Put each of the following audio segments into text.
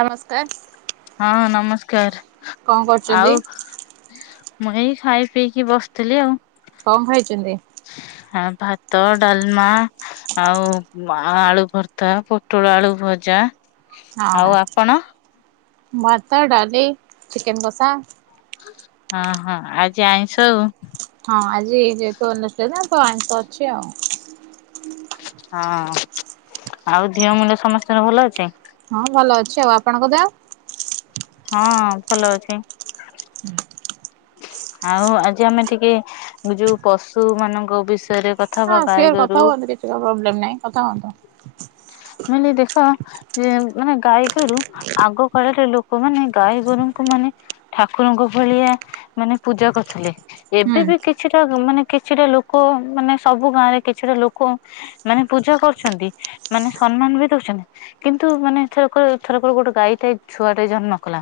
ନମସ୍କାର। ହଁ ନମସ୍କାର କଣ କରୁଛନ୍ତି ଆଉ। ମୁଁ ଏଇ ଖାଇ ପିଇକି ବସିଥିଲି ଆଉ। କଣ ଖାଇଛନ୍ତି? ହଁ ଭାତ ଡାଲମା। ଆଉ ଆଳୁ ଭର୍ତା ପୋଟଳ ଆଳୁ ଭଜା। ଆଉ ହଁ ଆପଣ? ଭାତ ଡାଲି ଚିକେନ କସା। ହଁ ହଁ ଆଜି ଆଇଁଷ ଆଉ। ହଁ ଆଜି ଯେହେତୁ [unintelligible] ଅଛି ଆଉ। ହଁ ଆଉ ଦିହ ମୁଣ୍ଡ ସମସ୍ତଙ୍କର ଭଲ ଅଛି? ହଁ ଭଲ ଅଛି ଆଉ ଆପଣଙ୍କ ଦେହ? ହଁ ଭଲ ଅଛି। ଆଉ ଆଜି ଆମେ ଟିକେ ଯୋଉ ପଶୁ ମାନଙ୍କ ବିଷୟରେ କଥା ହଁ ହବା ଗାଈ ସିୟର ଗୋରୁ କଥା ହୁଅନ୍ତୁ କିଛି ପ୍ରୋବ୍ଲେମ୍ ନାହିଁ କଥା ହୁଅନ୍ତୁ। ମାନେ ଦେଖ ଇଏ ମାନେ ଗାଈ ଗୋରୁ ଆଗ କାଳରେ ଲୋକମାନେ ଗାଈ ଗୋରୁଙ୍କୁ ମାନେ ଠାକୁରଙ୍କ ଭଳିଆ ମାନେ ପୂଜା କରୁଥିଲେ। ଏବେ ହୁଁ ବି କିଛିଟା, ମାନେ କିଛିଟା ଲୋକ, ମାନେ ସବୁ ଗାଁରେ କିଛିଟା ଲୋକ ମାନେ ପୂଜା କରୁଛନ୍ତି, ମାନେ ସମ୍ମାନ ବି ଦଉଛନ୍ତି। କିନ୍ତୁ ମାନେ ଏଥରକ ଏଥରକ ଗୋଟେ ଗାଈ ଟେ ଛୁଆଟେ ଜନ୍ମ କଲା।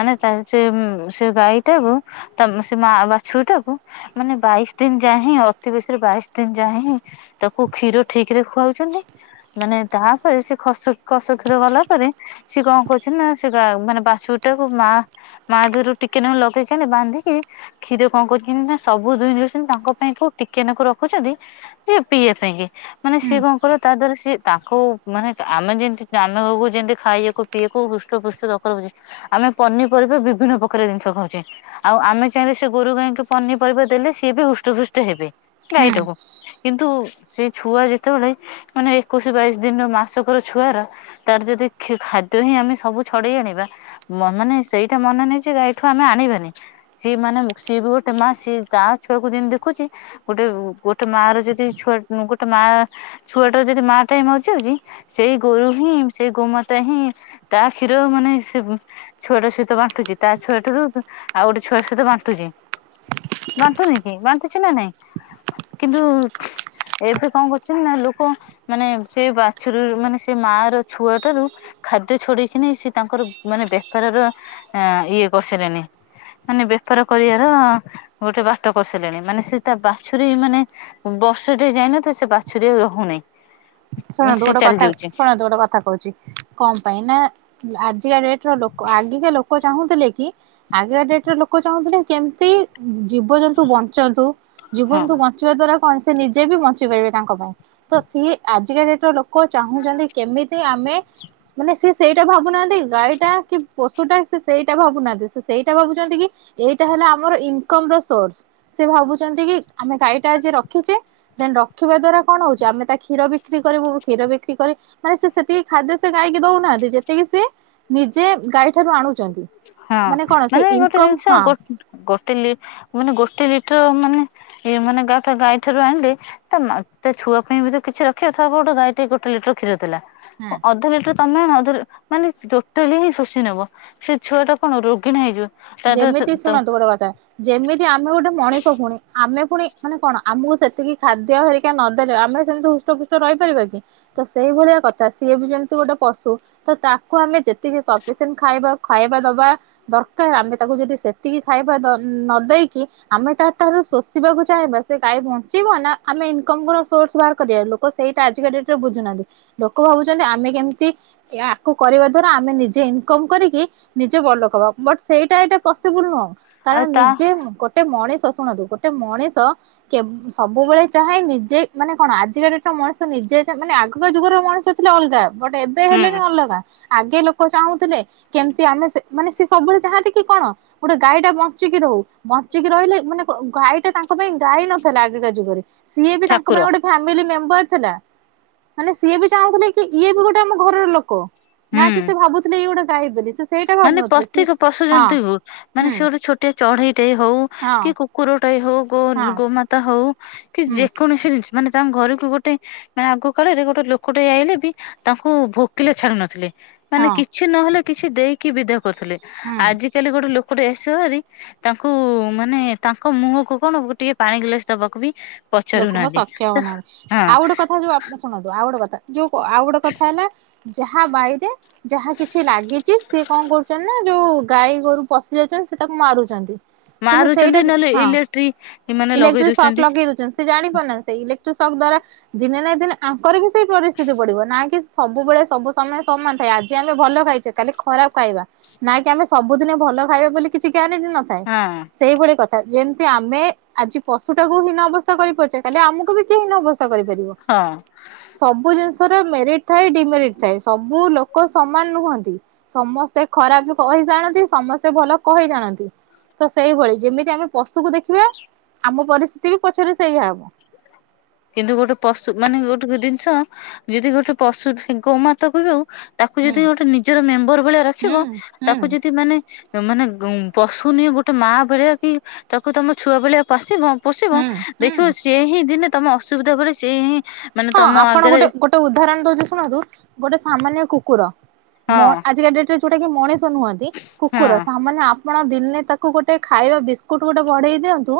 ମାନେ ତା ସେ ଉଁ, ସେ ଗାଈ ଟାକୁ ତା ମ-ସେ ମା ବାଛୁରୀ ଟାକୁ ମାନେ ବାଇଶ ଦିନ ଯାଏ ହିଁ, ଅତି ବେଶୀରେ ବାଇଶ ଦିନ ଯାଏ ହିଁ ତାକୁ କ୍ଷୀର ଠିକ ରେ ଖୁଆଉଛନ୍ତି। ମାନେ ତାପରେ ସେ ଖସ କସ କ୍ଷୀର ଗଲା ପରେ। ସିଏ କଣ କରୁଛନ୍ତି ନା ସେ ଗା-ମାନେ ବାଛୁରୀ ଟାକୁ ମା ମା ଦିହରୁ ଟିକେ ନାଖୁ ଲଗେଇ କେନେ ବାନ୍ଧିକି କ୍ଷୀର କଣ କରୁଛନ୍ତି ନା ସବୁ ଦୁଇଁ ନେଉସନ୍ତି, ତାଙ୍କ ପାଇଁ କୋଉ ଟିକେନାକୁ ରଖୁଛନ୍ତି। ଏ ପିଏ ସେଇ ଯେ ମାନେ ସିଏ ହୁଁ କଣ କରିବ ତା ଦିହରୁ ସିଏ ତାଙ୍କୁ ମାନେ ଆମେ ଯେମତି ଯେ ଆମକୁ ଯେମିତି ଖାଇବାକୁ ସିଏ କୋଉ ହୃଷ୍ଟ ପୃଷ୍ଟ ଦରକାର ହଉଛି, ଆମେ ପନିପରିବା ବିଭିନ୍ନ ପ୍ରକାର ଜିନିଷ ଖାଉଛେ। ଆଉ ଆମେ ଚାହିଁଲେ ସେ ଗୋରୁ ଗାଈଙ୍କୁ ପନିପରିବା ଦେଲେ ସିଏ ବି ହୃଷ୍ଟ ପୃଷ୍ଟ ହେବେ ହୁଁ ଗାଈଟାକୁ। କିନ୍ତୁ ସେଇ ଛୁଆ ଯେତେବେଳେ ମାନେ ଏକୋଇଶ ବାଇଶି ଦିନର ମାସକର ଛୁଆରା ତାର ଯଦି କ୍ଷୀ-ଖାଦ୍ୟ ହିଁ ଆମେ ସବୁ ଛଡ଼େଇ ଆଣିବା। ମ-ମାନେ ସେଇଟା ମନା ନାହିଁ ଯେ ଗାଈଠୁ ଆମେ ଆଣିବାନି। ସିଏ ମାନେ ସିଏ ବି ଗୋଟେ ମା ସିଏ ତା ଛୁଆକୁ ଯେମିତି ଦେଖୁଚି ଗୋଟେ ଗୋଟେ ମା ର ଯଦି ଛୁଆ ଗୋଟେ ମା ଛୁଆଟାର ଯଦି ମା ଟିଏ ମରିଯାଉଚି ସେଇ ଗୋରୁ ହିଁ ସେଇ ଗୋମାତା ହିଁ ତା କ୍ଷୀର ମାନେ ସେ ଛୁଆଟା ସିଏ ତ ବାଣ୍ଟୁଚି ତା ଛୁଆଠାରୁ, ତ ଆଉ ଗୋଟେ ଛୁଆ ସହିତ ବାଣ୍ଟୁଚି। ବାଣ୍ଟୁନି କି ବାଣ୍ଟୁଛି ନା ନାଇଁ? କିନ୍ତୁ ଏବେ କଣ କରୁଛନ୍ତି ନା ଲୋକ ମାନେ ସେ ବାଛୁରୀ ମାନେ ସେ ମା ର ଛୁଆଠାରୁ ଖାଦ୍ୟ ଛଡ଼େଇକି ନେଇ ସେ ତାଙ୍କର ମାନେ ବେପାରର ଏଁ, ଇଏ କରିସାଇଲେନି। ମାନେ ବେପାର କରିଆର ଗୋଟେ ବାଟ କରିସାରିଲେଣି, ମାନେ ସିଏ ତା ବାଛୁରୀ ମାନେ ବର୍ଷ ଟେ ଯାଇନଥିବ ସେ ବାଛୁରୀ ଆଉ ରହୁନାଇଁ। ଶୁଣନ୍ତୁ ଗୋଟେ କଥା, ଶୁଣନ୍ତୁ ଗୋଟେ କଥା କହୁଚି କଣ ପାଇଁ ନା ଆଜିକା ଡେଟ୍ ର ଲୋକ ଆଗିକା ଲୋକ ଚାହୁଁଥିଲେ କି ଆଗିକା ଡେଟ୍ ର ଲୋକ ଚାହୁଁଥିଲେ କେମିତି ଜୀବଜନ୍ତୁ ବଞ୍ଚନ୍ତୁ।। ଜୀବଜନ୍ତୁ ହଁ। ବନ୍ ଚିବା ଦ୍ଵାରା କଣ ସେ ନିଜେ ବି ବଞ୍ଚି ପାରିବେ ତାଙ୍କ ପାଇଁ। ତ ସିଏ ଆଜିକା ଡେଟ୍ ର ଲୋକ ଚାହୁଁଚନ୍ତି କେମିତି ଆମେ ମାନେ ସେ ସେଇଟା ଭାବୁନାହାନ୍ତି ଗାଈ ଟା କି ପଶୁଟା ସେ ସେଇଟା ଭାବୁନାହାନ୍ତି। ସେ ସେଇଟା ଭାବୁଛନ୍ତି କି ଏଇଟା ହେଲା ଆମର ଇନକମ୍ ର ସୋର୍ସ। ସେ ଭାବୁଚନ୍ତି କି ଆମେ ଗାଈ ଟା ଆଜି ରଖିଚେ, ଦେନ୍ ରଖିବା ଦ୍ଵାରା କଣ ହଉଛି ଆମେ ତା କ୍ଷୀର ବିକ୍ରି କରିବୁ, କ୍ଷୀର ବିକ୍ରି କରି ମାନେ ସେ ସେତିକି ଖାଦ୍ୟ ସେ ଗାଈକି ଦଉନାହାନ୍ତି, ଯେତିକି ସିଏ ନିଜେ ଗାଈ ଠାରୁ ଆଣୁଚନ୍ତି। ହଁ ମାନେ ଗୋଟେ ଜିନିଷ ଗୋ-ଗୋଟେ ଲି- ମାନେ ଗୋଟେ ଲିଟର୍ ମାନେ ଏ ମାନେ ଗାଠ ଗାଈ ଠାରୁ ଆଣିଲେ ତା ମା ତା ଛୁଆ ପାଇଁ ବି ତ କିଛି ରଖିବ। ଧର ଗୋଟେ ଗାଈଟେ ଗୋଟେ ଲିଟର୍ କ୍ଷୀର ଦେଲା। ହଁ ଅ, ଅଧ ଲିଟର୍ ତୋମେ ଅଧ ଲି-ମାନେ ଟୋଟାଲି ହିଁ ଶୋଷି ନେବ। ସେ ଛୁଆ ଟା କଣ ରୋଗୀଣା ହେଇଯିବ। ଦେହରେ ଯେମିତି ଶୁଣନ୍ତୁ ଗୋଟେ କଥା ଯେମିତି ଆମେ ଗୋଟେ ମଣିଷ ପୁଣି, ଆମେ ପୁଣି ମାନେ କଣ ଆମକୁ ସେତିକି ଖାଦ୍ୟ ହେରି ନଦେଲେ ଆମେ ସେମିତି ହୃଷ୍ଟପୃଷ୍ଟ ରହିପାରିବା କି? ତ ସେଇଭଳିଆ କଥା ସିଏ ବି ଯେମିତି ଗୋଟେ ପଶୁ ତ ତାକୁ ଆମେ ଯେତିକି ସପିସେଣ୍ଟ ଖାଇବା ଖାଇବା ଦବା, ଦର୍ କାର୍ ଆମେ ତାକୁ ଯଦି ସେତିକି ଖାଇବା ନ ଦେଇକି ଆମେ ତାଠାରୁ ଶୋଷିବାକୁ ଚାହିଁବା ସେ ଗାଈ ବ ଞ୍ଚିବ ନା ଆମେ ଇନକମ୍ ର ସୋର୍ସ ବାହାର କରିବା। ଲୋକ ସେଇଟା ଆଜିକା ଡେଟ୍ ରେ ବୁଝୁନାହାନ୍ତି। ଲୋକ ଭାବୁଛନ୍ତି ଆମେ କେମତି ୟାକୁ କରିବା ଦ୍ଵାରା ଆମେ ନିଜେ ଇନକମ୍ କରିକି ନିଜେ ବଡ଼ଲୋକ ହବା। ବଟ୍ ସେଇଟା ଏଇଟା ପସିବୁଲ୍ ନୁହଁ। ଆଉ କାରଣ ତା ନିଜେ ଗୋଟେ ମଣିଷ ଶୁଣନ୍ତୁ ଗୋଟେ ମଣିଷ କେ ସବୁବେଳେ ଚାହେଁ ନିଜେ ମାନେ କଣ ଆଜିକା ଡେଟ୍ ରେ ମଣିଷ ନିଜେ ମାନେ ଆଗକା ଯୁଗର ମଣିଷ ଥିଲେ ଅଲଗା। ବଟ୍ ଏବେ ହୁଁ ହେଲେଣି ଅଲଗା। ଆଗେ ଲୋକ ଚାହୁଁଥିଲେ କେମତି ଆମେ ସେ ମାନେ ସେ ସେ ସବୁବେଳେ ଚାହାନ୍ତି କି କଣ ଗୋଟେ ଗାଈ ଟା ବଞ୍ଚିକି ରହୁ। ବଞ୍ଚିକି ରହିଲେ ମାନେ କଣ ଗାଈଟା ତାଙ୍କ ପାଇଁ ଗାଈ ନଥିଲା ଆଗକା ଯୁଗରେ। ସିଏ ବି ତାଙ୍କ ଠାକୁର ପାଇଁ ଗୋଟେ ଫାମିଲି ମେମ୍ବର ଥିଲା। ମାନେ ସିଏ ବି ଚାହୁଁଥିଲେ କି ଇଏ ବି ଗୋଟେ ଆମ ଘରର ଲୋକ। ନା କି ହୁଁ। ସେ ଭାବୁଥିଲେ ଇଏ ଗୋଟେ ଗାଈ ବୋଲି। ସେ ସେଇ ମାନେ ପ୍ରତ୍ୟେକ ପଶୁ ଜନ୍ତୁ ହୋଉ, ମାନେ ହୁଁ ସେ ଗୋଟେ ଛୋଟିଆ ଚଢେଇ ଟେ ହଉ ହଁ କି କୁକୁର ଟାଇ ହଉ, ହଁ ଗୋମାତା ହଉ, କି ହୁଁ ଯେକୌଣସି ଜିନିଷ ମାନେ ତାଙ୍କ ଘରକୁୁ ଗୋଟେ ମାନେ ଆଗ କାଳରେ ଗୋଟେ ଲୋକଟେ ଆଇଲେ ବି ତାଙ୍କୁ ଭୋକିଲା ଛାଡ଼ୁ ନଥିଲେ। ମାନେ ହଁ କିଛି ନହେଲେ କିଛି ଦେଇକି ବିଦା କରୁଥିଲେ। ହୁଁ ଆଜି କାଲି ଗୋଟେ ଲୋକଟେ ଆସିବ ଯଦି ତାଙ୍କୁ ମାନେ ତାଙ୍କ ମୁହଁକୁ କଣ ଗୋଟିଏ ପାଣି ଗିଲାସ ଦବାକୁ ବି ଲୋକଙ୍କ ପଚାରୁନାହାନ୍ତି ସକ୍ଷମ ତ ନାହିଁ। ହଁ ଆଉ ଗୋଟେ କଥା ଯୋଉ ଆପଣ ଶୁଣନ୍ତୁ, ଆଉ ଗୋଟେ କଥା ଯୋଉ ଆଉ ଗୋଟେ କଥା ହେଲା ଯାହା ବାଇରେ ଯାହା କିଛି ଲାଗିଚି ସିଏ କଣ କରୁଛନ୍ତି ନା ଯୋଉ ଗାଈ ଗୋରୁ ପଶି ଯାଉଛନ୍ତି ସେ ତାକୁ ମାରୁଛନ୍ତି। କିନ୍ତୁ ସେଇଟା ମାରୁଛନ୍ତି ନହେଲେ ହଁ ଇଲେକ୍ଟ୍ରି ମାନେ ଲଗେଇ ଇଲେକ୍ଟ୍ରିକ୍ ସକ୍ ଦଉଛନ୍ତି ଲଗେଇଦ ସେ ଜାଣିପାରୁନାହାନ୍ତି ସେ ଇଲେକ୍ଟ୍ରି ସକ୍ ଦ୍ୱାରା ଦିନେ ନା ଦିନେ ଆଙ୍କର ବି ସେଇ ପରିସ୍ଥିତି ପଡିବ। ନା କି ସବୁବେଳେ ସବୁ ସମୟ ସମାନ ଥାଏ। ଆଜି ଆମେ ଭଲ ଖାଇଚେ କାଲି ଖରାପ ଖାଇବା। ନାଇ କି ଆମେ ସବୁଦିନେ ଭଲ ଖାଇବା ବୋଲି କିଛି ଗ୍ୟାରେଣ୍ଟି ନ ଥାଏ। ହଁ ସେଇଭଳି କଥା ଯେମତି ଆମେ ଆଜି ପଶୁଟାକୁ ହିନ ଅବସ୍ କରିପାରୁଚେ କାଲି ଆମକୁ ବି କେହି ହିନ ଅବସ୍ତା କରିପାରିବ। ହଁ। ସବୁ ଜିନିଷ ରେ ମେରିଟ୍ ଥାଏ ଡିମେରିଟ୍ ଥାଏ। ସବୁ ଲୋକ ସମାନ ନୁହନ୍ତି। ସମସ୍ତେ ଖରାପ କହି ଜାଣନ୍ତି ସମସ୍ତେ ଭଲ କହି ଜାଣନ୍ତି। ତ ସେଇଭଳି ଯେମିତି ଆମେ ପଶୁକୁ ଦେଖିବା, ଆମ ପରିସ୍ଥିତି ବି ପଛରେ ସେଇଆ ହବ। କିନ୍ତୁ ଗୋଟେ ପଶୁ ମାନେ ଗୋଟେ ଜିନିଷ ଯଦି ଗୋଟେ ପଶୁ ଗୋମାତାକୁ ବି ହଉ ତାକୁ ହୁଁ ଯଦି ଗୋଟେ ନିଜର ମେମ୍ବର ଭଳିଆ ହୁଁ ରଖିବ, ହୁଁ ତାକୁ ଯଦି ମାନେ ମାନେ ଗୁ ପଶୁ ନିହଁ ଗୋଟେ ମା ଭଳିଆ କି ତାକୁ ତମ ଛୁଆ ଭଳିଆ ପୋଶିିବ ପୋଷିବ ହୁଁ ହୁଁ ଦେଖିବ ସେ ହିଁ ଦିନେ ତମ ଅସୁବିଧା ବେଳେ ସେ ହିଁ ମାନେ ହଁ ତମ ଆପଣ ଆଗରେ ଗୋଟେ ଗୋଟେ ଉଦାହରଣ ଦଉଚି ଶୁଣନ୍ତୁ ଗୋଟେ ସାମାନ୍ୟ କୁକୁର ହଁ ମ ଆଜିକା ଡେଟ୍ ରେ ଯୋଉଟା କି ମଣିଷ ନୁହନ୍ତି ହଁ କୁକୁର ସାମାନ୍ୟ ଆ ଆପଣ ଦିନେ ତାକୁ ଗୋଟେ ଖାଇବା ବିସ୍କୁଟ ଗୋଟେ ବଢେଇ ଦିଅନ୍ତୁ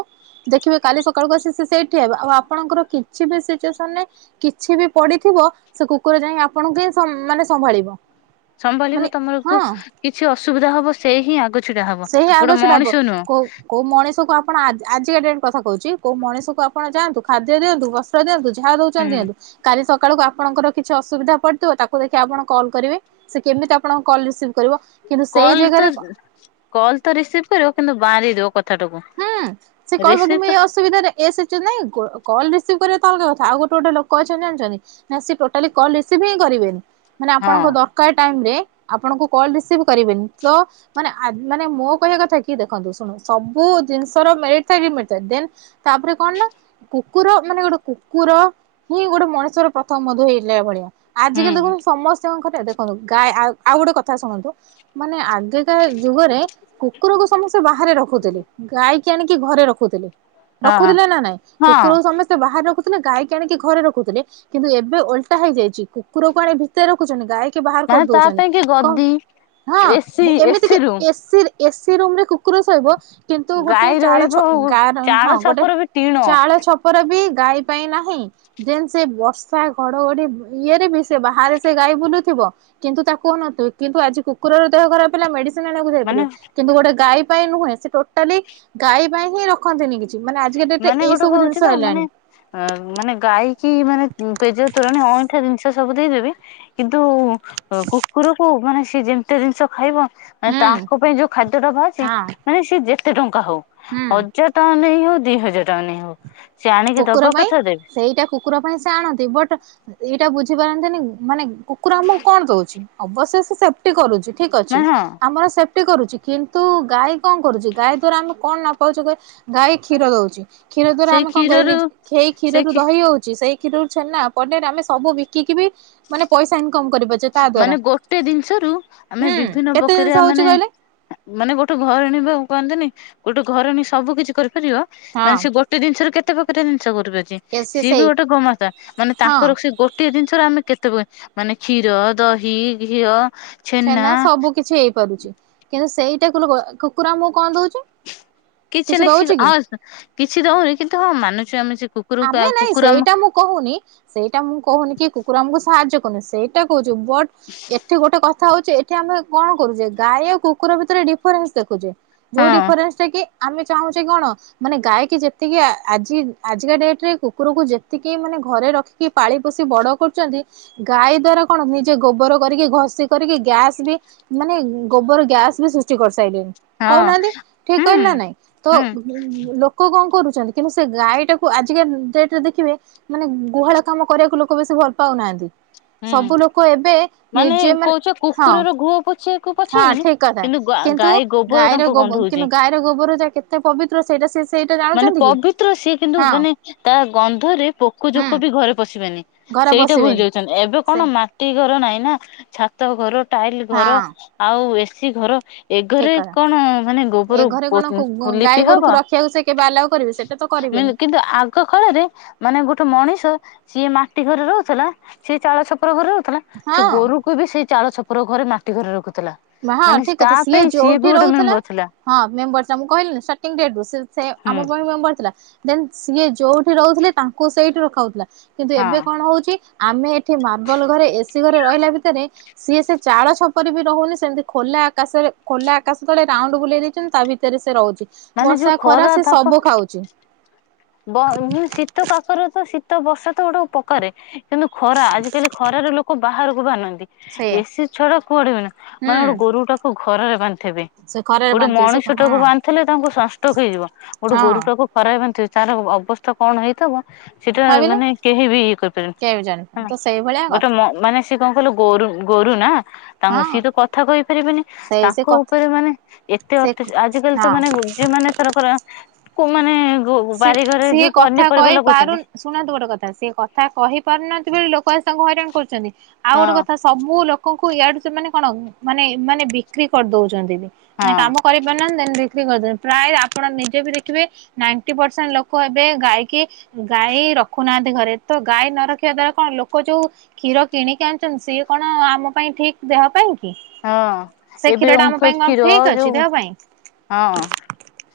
ଦେଖିବେ କାଲି ସକାଳୁ ଆସି ସେ ସେଇଠି ହବ। ଆଉ ଆପଣଙ୍କର କିଛି ବି ସିଚୁଏସନ୍ ରେ କିଛି ବି ପଡିଥିବ, ସେ କୁକୁର ଯାଇ ଆପଣଙ୍କୁ ହିଁ ସମ୍ ମାନେ ସମ୍ଭାଳିବ। ସମ୍ଭାଳିବ ମାନେ ତମକୁ ହଁ କିଛି ଅସୁବିଧା ହବ ସେଇ ହିଁ ଆଗ ଛିଡା ହବ। ସେଇ ଆଗ ଗୋଟେ ଛିଡା ହବ ମଣିଷ କୋଉ ନୁହଁ। କୋଉ ମଣିଷ କୁ ଆପଣ ଆଜ୍ ଆଜିକା ଡେଟ୍ କଥା କହୁଚି କୋଉ ମଣିଷକୁ ଆପଣ ଯାଆନ୍ତୁ ଖାଦ୍ୟ ଦିଅନ୍ତୁ ବସ୍ତ୍ର ଦିଅନ୍ତୁ ଯାହା ଦଉଛନ୍ତି ହୁଁ ଦିଅନ୍ତିୁ। କାଲି ସ ସକାଳ କୁ ଆପଣଙ୍କର କିଛି ଅସୁବିଧା ପଡିଥିବ, ତାକୁ ଦେଖିଆ ଆପଣ କଲ୍ କରିବେ, ସେ କେମିତି ଆପଣଙ୍କ କଲ ରିସିଭ୍ କରିବ। କିନ୍ତୁ ସେଇ ଜେଗାରେ କ କଲ୍ ତ ରିସିଭ୍ କରିବ କିନ୍ତୁ ବାଁରେଇ ଦବ କ ହୁଁ ସେ କହିବ କି ମୁଁ ଏଇ ଅ ସୁବିଧାରେ ଏସ୍ [unintelligible] ନାଇଁ କଲ ରିସିଭ କରିବା ତ ଅଲଗା କଥା ଆଉ ଗୋଟେ ଗୋଟେ ଲୋକ ଅଛନ୍ତି ଜାଣିଛନ୍ତି। ନା ସେ ଟୋଟାଲି କଲ ରିସିଭ୍ ହିଁ କରିବେନି ମାନେ ଆପଣଙ୍କ ହଁ ଦ କାର ଟାଇମରେ ଆପଣଙ୍କୁ କଲ ରିସିଭ କରିବେନି ସୋ ମାନେ ଆ ମାନେ ମୋ କହିବା କଥା କି ଦେଖନ୍ତୁ ଶୁଣନ୍ତୁ ସବ ବୁ ଜିନିଷ ର [unintelligible] ଦେନ ତାପରେ କଣ ନା କୁକୁର ମାନେ ଗୋଟେ କୁକୁର ହିଁ ଗୋଟେ ମଣିଷର ପ୍ରଥମ ବନ୍ଧୁହେଇଥିଲା ଭଳିଆ। ଆଜିକାଲି ହୁଁ ଦେଖନ୍ତୁ ସମସ୍ତଙ୍କ ଘରେ ଦେଖନ୍ତୁ ଗା ଆଉ ଗୋଟେ କଥା ଶୁଣନ୍ତୁ ମାନେ ଆ ଆଜିକା ଯୁଗରେ କୁକୁରକୁ ସମସ୍ତେ ବାହାରେ ରଖୁଥିଲେ ଗାଈ କି ଆ ଆଣିକି ଘରେ ରଖୁଥିଲେ ହଁ ରଖୁଥିଲେ ନା ନାଇଁ ହଁ କୁକୁର ସମେ ସେ ବାହାରେ ରଖୁଥିଲେ ଗାଈକି ଆଣିକି ଘରେ ରଖୁଥିଲେ। କିନ୍ତୁ ଏବେ ଓଲଟା ହେଇଯାଇଛି କୁକୁରକୁ ଆଣିକି ଭିତରେ ରଖୁଛନ୍ତି ଗାଈ କି ବାହାର ମାନେ ତା କରିଦଉଛନ୍ତି ପାଇଁ କି କଁ ଗଦି ହଁ ଏସି ଏମିତି ଏସି କି ରୁମ୍ ଏ ସି ରେ ଏ ସିି ରୁମ ରେ କୁକୁର ଶୋଇବ। କିନ୍ତୁ ଗୋଟେ ଗାଈ ଚାଳ ରହିବ ଛ ଗାର ଚାଳ ହଁ ଗୋଟେ ଛପର ବି ଟିଣ ଚାଳ ଛ ପର ବି ଗାଈ ପାଇଁ ନାହିଁ। ଦେନ୍ ସେ ବର୍ଷା ଘଡଘଡି ଇଏରେ ବି ସେ ବାହାରେ ସେ ଗାଈ ବୁଲୁଥିବ। କିନ୍ତୁ ତାକୁ ଅନୋଉଥିବେ କିନ୍ତୁ ଆଜି କୁକୁର ର ଦେହ ଖର ହେଲା ମେଡି ସିନ ଆଣିବାକୁ ଯାଇ ମାନେ ପାରିବ କିନ୍ତୁ ଗୋଟେ ଗାଈ ପାଇଁ ନୁହେ ଟୋଟାଲି ଗାଈ ପାଇଁ ହିଁ ର ରଖନ୍ତିନି କିଛି ମାନେ ଆଜିକା ଡେଟ ରେ ମାନେ ଗୋଟେ ଏଇସବୁ କହୁଛି ବା ଜିନିଷ ମାନେ ହେଲାଣି। ଅ ମାନେ ଗାଈକି ମାନେ ପେଜ ତୋରାଣି ଅଇଁଠା ଜିନିଷ ସବୁ ଦେଇଦେବି କିନ୍ତୁ କୁକୁରକୁ ମାନେ ସିଏ ଯେମତିଆ ଦିନିଷ ଖାଇବ ମାନେ ହୁଁ ତାଙ୍କ ପାଇଁ ଯୋଉ ଖାଦ୍ୟ ଟା ବାହାରିଛି ହଁ ମାନେ ସିଏ ଯେତେ ଟଙ୍କା ହଉ ହୁଁ। ହଜାର ଟଙ୍କା ନେଇ ହଉ ଦିଇ ହଜାର ଟଙ୍କା ନେଇ ହବ ସିଏ ଆଣିକି କୁକୁର ଦବା ପାଇଁ କଥା ଦେ। ସେଇଟା କୁକୁର ପାଇଁ ସେ ଆଣନ୍ତି ବଟ ଏଇଟା ବୁଝିପାରନ୍ତିନି ମାନେ କୁକୁର ଆମକୁ କଣ ଦଉଛି ଅବଶ୍ୟ ସେ ସେଫଟି କରୁଚି। ଠିକ ନା ଅଛି ହଁ ଆମର ସେ ପଟି କରୁଛି କିନ୍ତୁ ଗାଈ କଣ କରୁଛି ଗାଈ ଦ୍ଵାରା ଆମେ କଣ ନ ପାଉଚୁ କହି ଗାଈ କ୍ଷୀର ଦଉଛି କ୍ଷୀର ଦ୍ଵାରା ସେଇ ଆମେ କଣ କରିବା ନି କ୍ଷୀରରୁ ସେଈ ସେ କ୍ଷୀରରୁ କ୍ଷୀ ଦହି ହୋଉଚି ସେଇ କ୍ଷୀରରୁ ଛେନା ପନିର ଆମେ ସବୁ ବିକିକି ବି ମାନେ ପଇସା ଇନକମ କରିପାରୁ ମାନେ ଗୋଟେ ଜିନିଷରୁ ଆମେ ହୁଁ ବିଭିନ୍ନ କେତେ ଜିନିଷ ପକାରିଆ ହଉଛି ମାନେ କହିଲେ ମାନେ ଗୋଟେ ଘରେଣୀ ଯୋଉ କହନ୍ତିନି ଗୋଟେ ଘରଣୀ ସବୁ କିଛି କରିପାରିବ। ହଁ ମାନେ ସେ ଗୋ ଗୋଟେ ଜିନିଷରୁ କେତେ ପ୍ରକାରଆ ଜିନିଷ କରିପାରୁଚି। କେ ସେ ସିଏ ବି ସେଇ ଗୋଟେ ଗୋମାତା ମାନେ ହଁ ତାଙ୍କର ସେ ଗୋ ଟିଏ ଜିନିଷରେ ଆମେ କେତେ ପ୍ରକାର ମାନେ କ୍ଷୀର ଦହି ଘିଅ ଛେନା ସବୁ କିଛି ହେଇପାରୁଛି କିନ୍ତୁ ସେଇଟା କୁ [unintelligible] କୁକୁର ଆମକୁ କଣ ଦଉଚି। କିଛି ନାହିଁ ସିଏ ହଁ କିଛି ଦଉନି କିନ୍ତୁ ହଁ ମାନୁଛୁ ଆମେ ସେ କୁ ଆମେ ନାଇଁ ସେଇଟା ମୁଁ କହୁନି ସେଇଟା ମୁଁ କହୁନି କି କୁକୁର ଆମକୁ ସାହାଯ୍ୟ କରୁନି। ସେ ଟା କହୁଛୁ ବଟ ଏଠି ଗୋଟେ କଥା ହଉଚେ ଏଠି ଆମେ କଣ କରୁଛେ ଗାଈ ଆଉ କୁକୁର ଭିତରେ ଡିଫରେନ୍ସ ଦେଖୁଛେ ଯୋଉ ହଁ ଡିଫରେନ୍ସ ଟା କି ଆମେ ଚାହୁଁଛେ କଣ ମାନେ ଗାଈକି ଯେତିକି ଆ ଆଜି ଆ ଆଜିକା ଡେଟରେ କୁକୁରକୁ ଯେତିକି ମାନେ ଘରେ ରଖିକି ପାଳି ପୋଷି ବଡ଼ କରୁଚନ୍ତି। ଗାଈ ଦ୍ଵାରା କଣ ନିଜେ ଗୋବର କରିକି ଘଷି କରିକି ଗ୍ୟାସ ବି ମାନେ ଗୋବର ଗ୍ୟାସ ବି ସୁସ୍ ଚି କରି ସାଇଲିନ୍ ହଁ କହୁନାହାନ୍ତି ଠିକ ହୁଁ କହିଲି ନା ନାଇଁ ତ ହୁଁ ଲୋ କ କଣ କରୁଛନ୍ତି କିନ୍ତୁ ସେ ଗାଈଟା ଉ ଆଜିକା ଡେଟରେ ଦେଖିବେ ମାନେ ଗୁହାଳ କାମ କରିବାକୁ ଲୋକ ବେଶୀ ଭଲ ପାଉନାହାନ୍ତି। ସବୁ ହୁଁ ଲୋକ ଏବେ ମାନେ ନିଜେ ମାନ କହୁଛ ହଁ କୁକୁରର ଘୁଅ ପୋଛିବାକୁ ହଁ ପଛେଇବେନି ଠି କଥା ଗା କିନ୍ତୁ ଗାଈ ଗୋବର ଗାଈର ତାଙ୍କୁ ଗୋବ କିନ୍ତୁ ଗନ୍ଧଉଛି। ଗାଈ ଗୋବର ଯେ କେତେ ପବିତ୍ର ସେଇଟା ସେ ସେଇଟା ଜାଣୁଛନ୍ତି କି। ତ୍ର ସିଏ କିନ୍ତୁ ହଁ ମାନେ ତା ଗନ୍ଧରେ ପୋକ, ହୁଁ ଜୋକ ବି ଘରେ ପଶିବେନି। ଘରେ ସେଇଟା ଭୁଲି ପଶିବେନି ଯାଉଛନ୍ତି ଏବେ କଣ ସେ ମା ମାଟି ଘର ନାଇଁ ନା ଛାତ ଘର, ଟାଇଲ ହଁ ଘର ଆଉ ଏ ସି ଘର। ଏ ଠିକ ଘରେ କଥା କଣ ମାନେ ଏ ଗୋବର ପୋ ଇଁ ଲିପି ହବ। କେ ବାଲା [unintelligible] କିନ୍ତୁ ଆ ଏକ କାଳରେ ମାନେ ଗୋଟେ ମଣିଷ ସିଏ ମାଟି ଘରେ ରହୁଥିଲା ସିଏ ଚାଳ ଛପର ଘରେ ରହୁଥିଲା। ସେ ହଁ ଗୋରୁକୁ ବି ସେଇ ଚାଳ ଛପର ଘରେ ମାଟି ଘରେ ରଖୁଥିଲା। ମା ହଁ ମାନେ ଠିକ ତା କଥା ସିଏ ପାଇଁ ବି ଯୋଉଠି ଗୋଟେ ରହୁଥିଲା। ମେମ୍ବର ଥିଲା ହଁ ମେମ୍ବର ଥିଲା ମୁଁ କହିଲିନି ଷ୍ଟାର୍ଟିଙ୍ଗ ଗେଟ୍ ରୁ ସେ ସେ ହୁଁ ଆମ ପାଇଁ ମେମ୍ବର ଥିଲା। ଦେନ ସିଏ ଯୋଉଠି ରହୁଥିଲେ ତାଙ୍କୁ ସେଇଠି ରଖାହଉଥିଲା କିନ୍ତୁ ହଁ ଏବେ କଣ ହଉଛି। ଆମେ ଏଠି ମାର୍ବଲ ଘରେ, ଏ ସିି ଘରେ ରହିଲା ଭିତରେ ସିଏ ସେ ଚାଳ ଛପର ବି ରହୁନି ସେମତି ଖୋଲା ଆକାଶରେ ଖୋଲା ଆକାଶ ତଳେ ରାଉଣ୍ଡ ବୁଲେଇ ଦେଇଛନ୍ତି ତା ଭିତରେ ସେ ରହୁ ଚି ମାନେ ଯୋଉ ବର୍ଷା, ଖରା ସେ ତାପ ସବୁ ଖାଉଛି। ବ ଉଁ ଶୀତ, କାକର ତ ଶୀତ, ବର୍ଷା ତ ଗୋଟେ ପକାରେ। କିନ୍ତୁ ଖରା ଆଜିକାଲି ଖରାରେ ଲୋକ ବାହାରକୁ ବାହାରୁ ନାହାନ୍ତି। ସେଇଆ ଏ ସିି ଛଡା କୁଆଡେ ବି ନୁହ ହୁଁ ମାନେ ଗୋଟେ ଗୋରୁ ଟାକୁ ଖରା ରେ ବାନ୍ଧିଥିବେ। ସେ ଖରାରେ ଗୋଟେ ବାନ୍ତି ସେ ମଣିଷ ହଁ ଟାକୁ ବାନ୍ଧିଥିଲେ ତାଙ୍କୁ ସଂନଷ୍ଟୋକ ହେଇଯିବ ଗୋଟେ ହଁ ଗୋରୁ ଟାକୁ ଖରାରେ ବାନ୍ଧି ତାର ଅବସ୍ଥା କଣ ହେଇଥିବ। ସେଇଟା ଭାବିଲେ ମାନେ କେହି ବି ଇଏ କରିପାରନ କେବେ ଜାଣିପାରୁନି ହଁ ତ ସେଇଭଳିଆ ଗୋଟେ କଥା ମ ମାନେ ସ ସେ କଣ କହିଲ ଗୋରୁ ଗୋରୁ ନା ତାଙ୍କ ହଁ ସିଏ ତ କଥା କହିପାରିବେନି। ସେଇ ସେ ତାଙ୍କ କଥା ଉପରେ ମାନେ ଏତେ ସେ ଅତ୍ୟାଚା ଆଜିକାଲି ତ ହଁ। ମାନେ ଉଁ ଯେଉ ମାନେ ଏଥରକର। କୋଉ ମାନେ ଗୁ ସି ବାରିଘରେ ସିଏ ଯୋଉ କଥା ପନିପରିବା କହି ପାରୁ ଲଗଉଛନ୍ତି। ଶୁଣନ୍ତୁ ଗୋଟେ କଥା ସେ କଥା କହିପାରୁନାହାନ୍ତି ବୋଲି ଲୋକ ଆଜି ତାଙ୍କୁ ହଇରାଣ କରୁଛନ୍ତି ଆଉ ହଁ ଗୋଟେ କଥା ସବୁ ଲୋକଙ୍କୁ ଇଆଡୁ ସୋନେ କଣ ମାନେ ଏମାନେ ବିକ୍ରି କରିଦଉଛନ୍ତି ବି ହଁ ମାନେ କାମ। କରିପାରୁନାହାନ୍ତି ଦେନ ବିକ୍ରି କରିଦେବେ ପ୍ରାୟ ଆପଣ ନିଜେ ବି ଦେଖିବେ ନାଇ ଫିଫ୍ଟି ପରସେଣ୍ଟ ଲୋକ ଏବେ ଗାଇ କି। ଗାଈ ରଖୁନାହାନ୍ତି ଘରେ ତ ଗାଈ ନ ରଖିବା ଦ୍ଵାରା କଣ ଲୋକ ଯୋଉ। କ୍ଷୀର କିଣିକି ଆଣିଛନ୍ତି ସିଏ କଣ ଆମ ପାଇଁ ଠିକ ଦେହ ପାଇଁ। ହୁଁ ହଁ ସେ ଏବେ କ୍ଷୀର ଟା ଆମ ଓମଫେଡ ପାଇଁ କଣ କ୍ଷୀର ଠିକ ଅଛି ଯୋଉ ଦେହ ପାଇଁ? ହଁ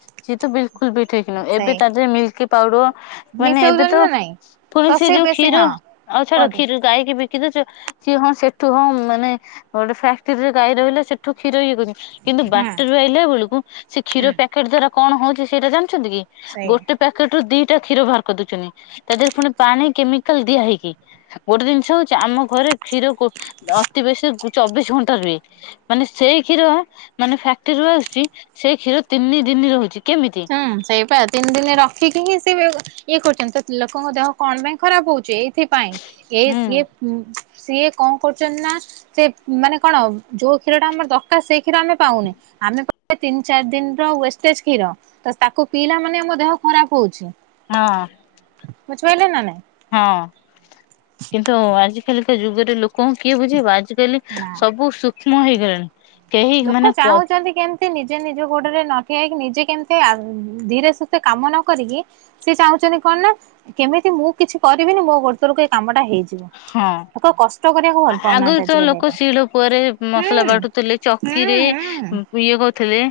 ସିଏ ତ ବିଲକୁଲ ବି ଠିକ ନୁହେଁ ଏବେ ସେଇ ତା ଦେହରେ ମିଲ୍କି। ପାଉଡର ମାନେ ଏବେ ମିଶଉଛନ୍ତି ତ ନା ନାଇଁ? ତ ପୁଣି ସେ ଯୋଉ ବେଶୀ କ୍ଷୀର ହଁ ଆଉ ଛାଡ କୁହନ୍ତୁ। କ୍ଷୀର। ଗାଈକି ବିକି ଦଉଚୁ ସିଏ ହଁ ସେଠୁ ହଁ ମାନେ ଗୋଟେ ଫ୍ୟାକ୍ଟରିରେ ଗାଈ ରହିଲେ ସେ ଠୁ କ୍ଷୀର ଇଏ କରୁଛନ୍ତି କିନ୍ତୁ ହୁଁ। ବାଟରୁ ଆଇଲା ବେଳକୁ ସେ କ୍ଷୀର ହୁଁ। ପ୍ୟା କେଟ ଦ୍ଵାରା କଣ ହଉଛି ସେଇଟା ଜାଣିଛନ୍ତି କି ସେଇଆ। ଗୋଟେ। ପ୍ୟାକେଟ ରୁ ଦିଟା କ୍ଷୀର ବାହାର କରିଦଉଛନ୍ତି ତା ଦେହରୁ ପୁଣି ପାଣି, କେମିକାଲ ଦିଆ ହେଇକି। ଗୋଟେ ଜିନିଷ ହଉଛି ଆମ ଘରେ କ୍ଷୀର ଗୁ ଅତି ବେଶୀ ଗୁ ଚବିଶ ଘଣ୍ଟା ରୁହେ ମାନେ ସେଇ କ୍ଷୀର ମାନେ ଫ୍ୟାକ୍ଟ୍ରିରୁୁ ଆସୁଛି। ସେଇ କ୍ଷୀର ତିନି ଦିନି ରହୁଛି କେମିତି। ହୁଁ ସେଇପା ତିନ ଦିନି ରଖିକି ହିଁ ସେ ଇଏ କରୁଚନ୍ତି ତ ଲୋକଙ୍କ ଦେହ କଣ ପାଇଁ ଖରାପ ହଉ ଚେଇଥିପାଇଁ ଏଇ ହୁଁ ସିଏ ଉଁ ସିଏ କଁ କରୁଚନ୍ତି ନା ସେ ମାନେ କଣ ଯୋଉ କ୍ଷୀର ଟା ଆମର ଦରକାର ସେଇ କ୍ଷୀର ଆମେ ପାଉନେ। ଆମେ ପାଉଚେ ତିନି ଚାରି ଦିନ ର ୱେଷ୍ଟେଜ କ୍ଷୀର। ତ ତାକୁ ପିଇଲା ମାନେ ଆମ ଦେହ ଖରାପ ହଉଚି। ହଁ। ବୁଝିପାଇଲୁ ନା ନାଇଁ ହଁ କିନ୍ତୁ ଆଜିକାଲିିକା ଯୁଗରେ ଲୋକଙ୍କୁ କିଏ ବୁଝେଇବ ଆଜିକାଲି ନାଁ। ବହୁତ ସୂକ୍ଷ୍ମ ହେଇଗଲେଣି କେହି ମାନେ କ ସେ ନିଜେ ନିଜ ଗୋଡରେ ନ ଠିଆ ହେଇକି ନିଜେ କେମିତି ଆ ଧୀରେ ସୁସ୍ଥେ କାମ ନ କରିକି ସେ ଚାହୁଁଛନ୍ତି କଣ ନା କେମିତି ମୁଁ କିଛି କରିବିନି ମୋ ଗୋଡ଼ ତଳକୁ ଏ କାମ ଟା ହେଇଚି। ହଁ ଆ ପାଉନାହାନ୍ତି ଆଗୁରୁ ତ ଆଜିକା ଡେଟ୍ ଲୋକ ରେ ଶିଳପୁଆରେ ମସଲା ହୁଁ ବାଟୁଥିଲି ଚ ହୁଁ କିିରେ ହୁଁ। ଇଏ କହୁଥିଲେ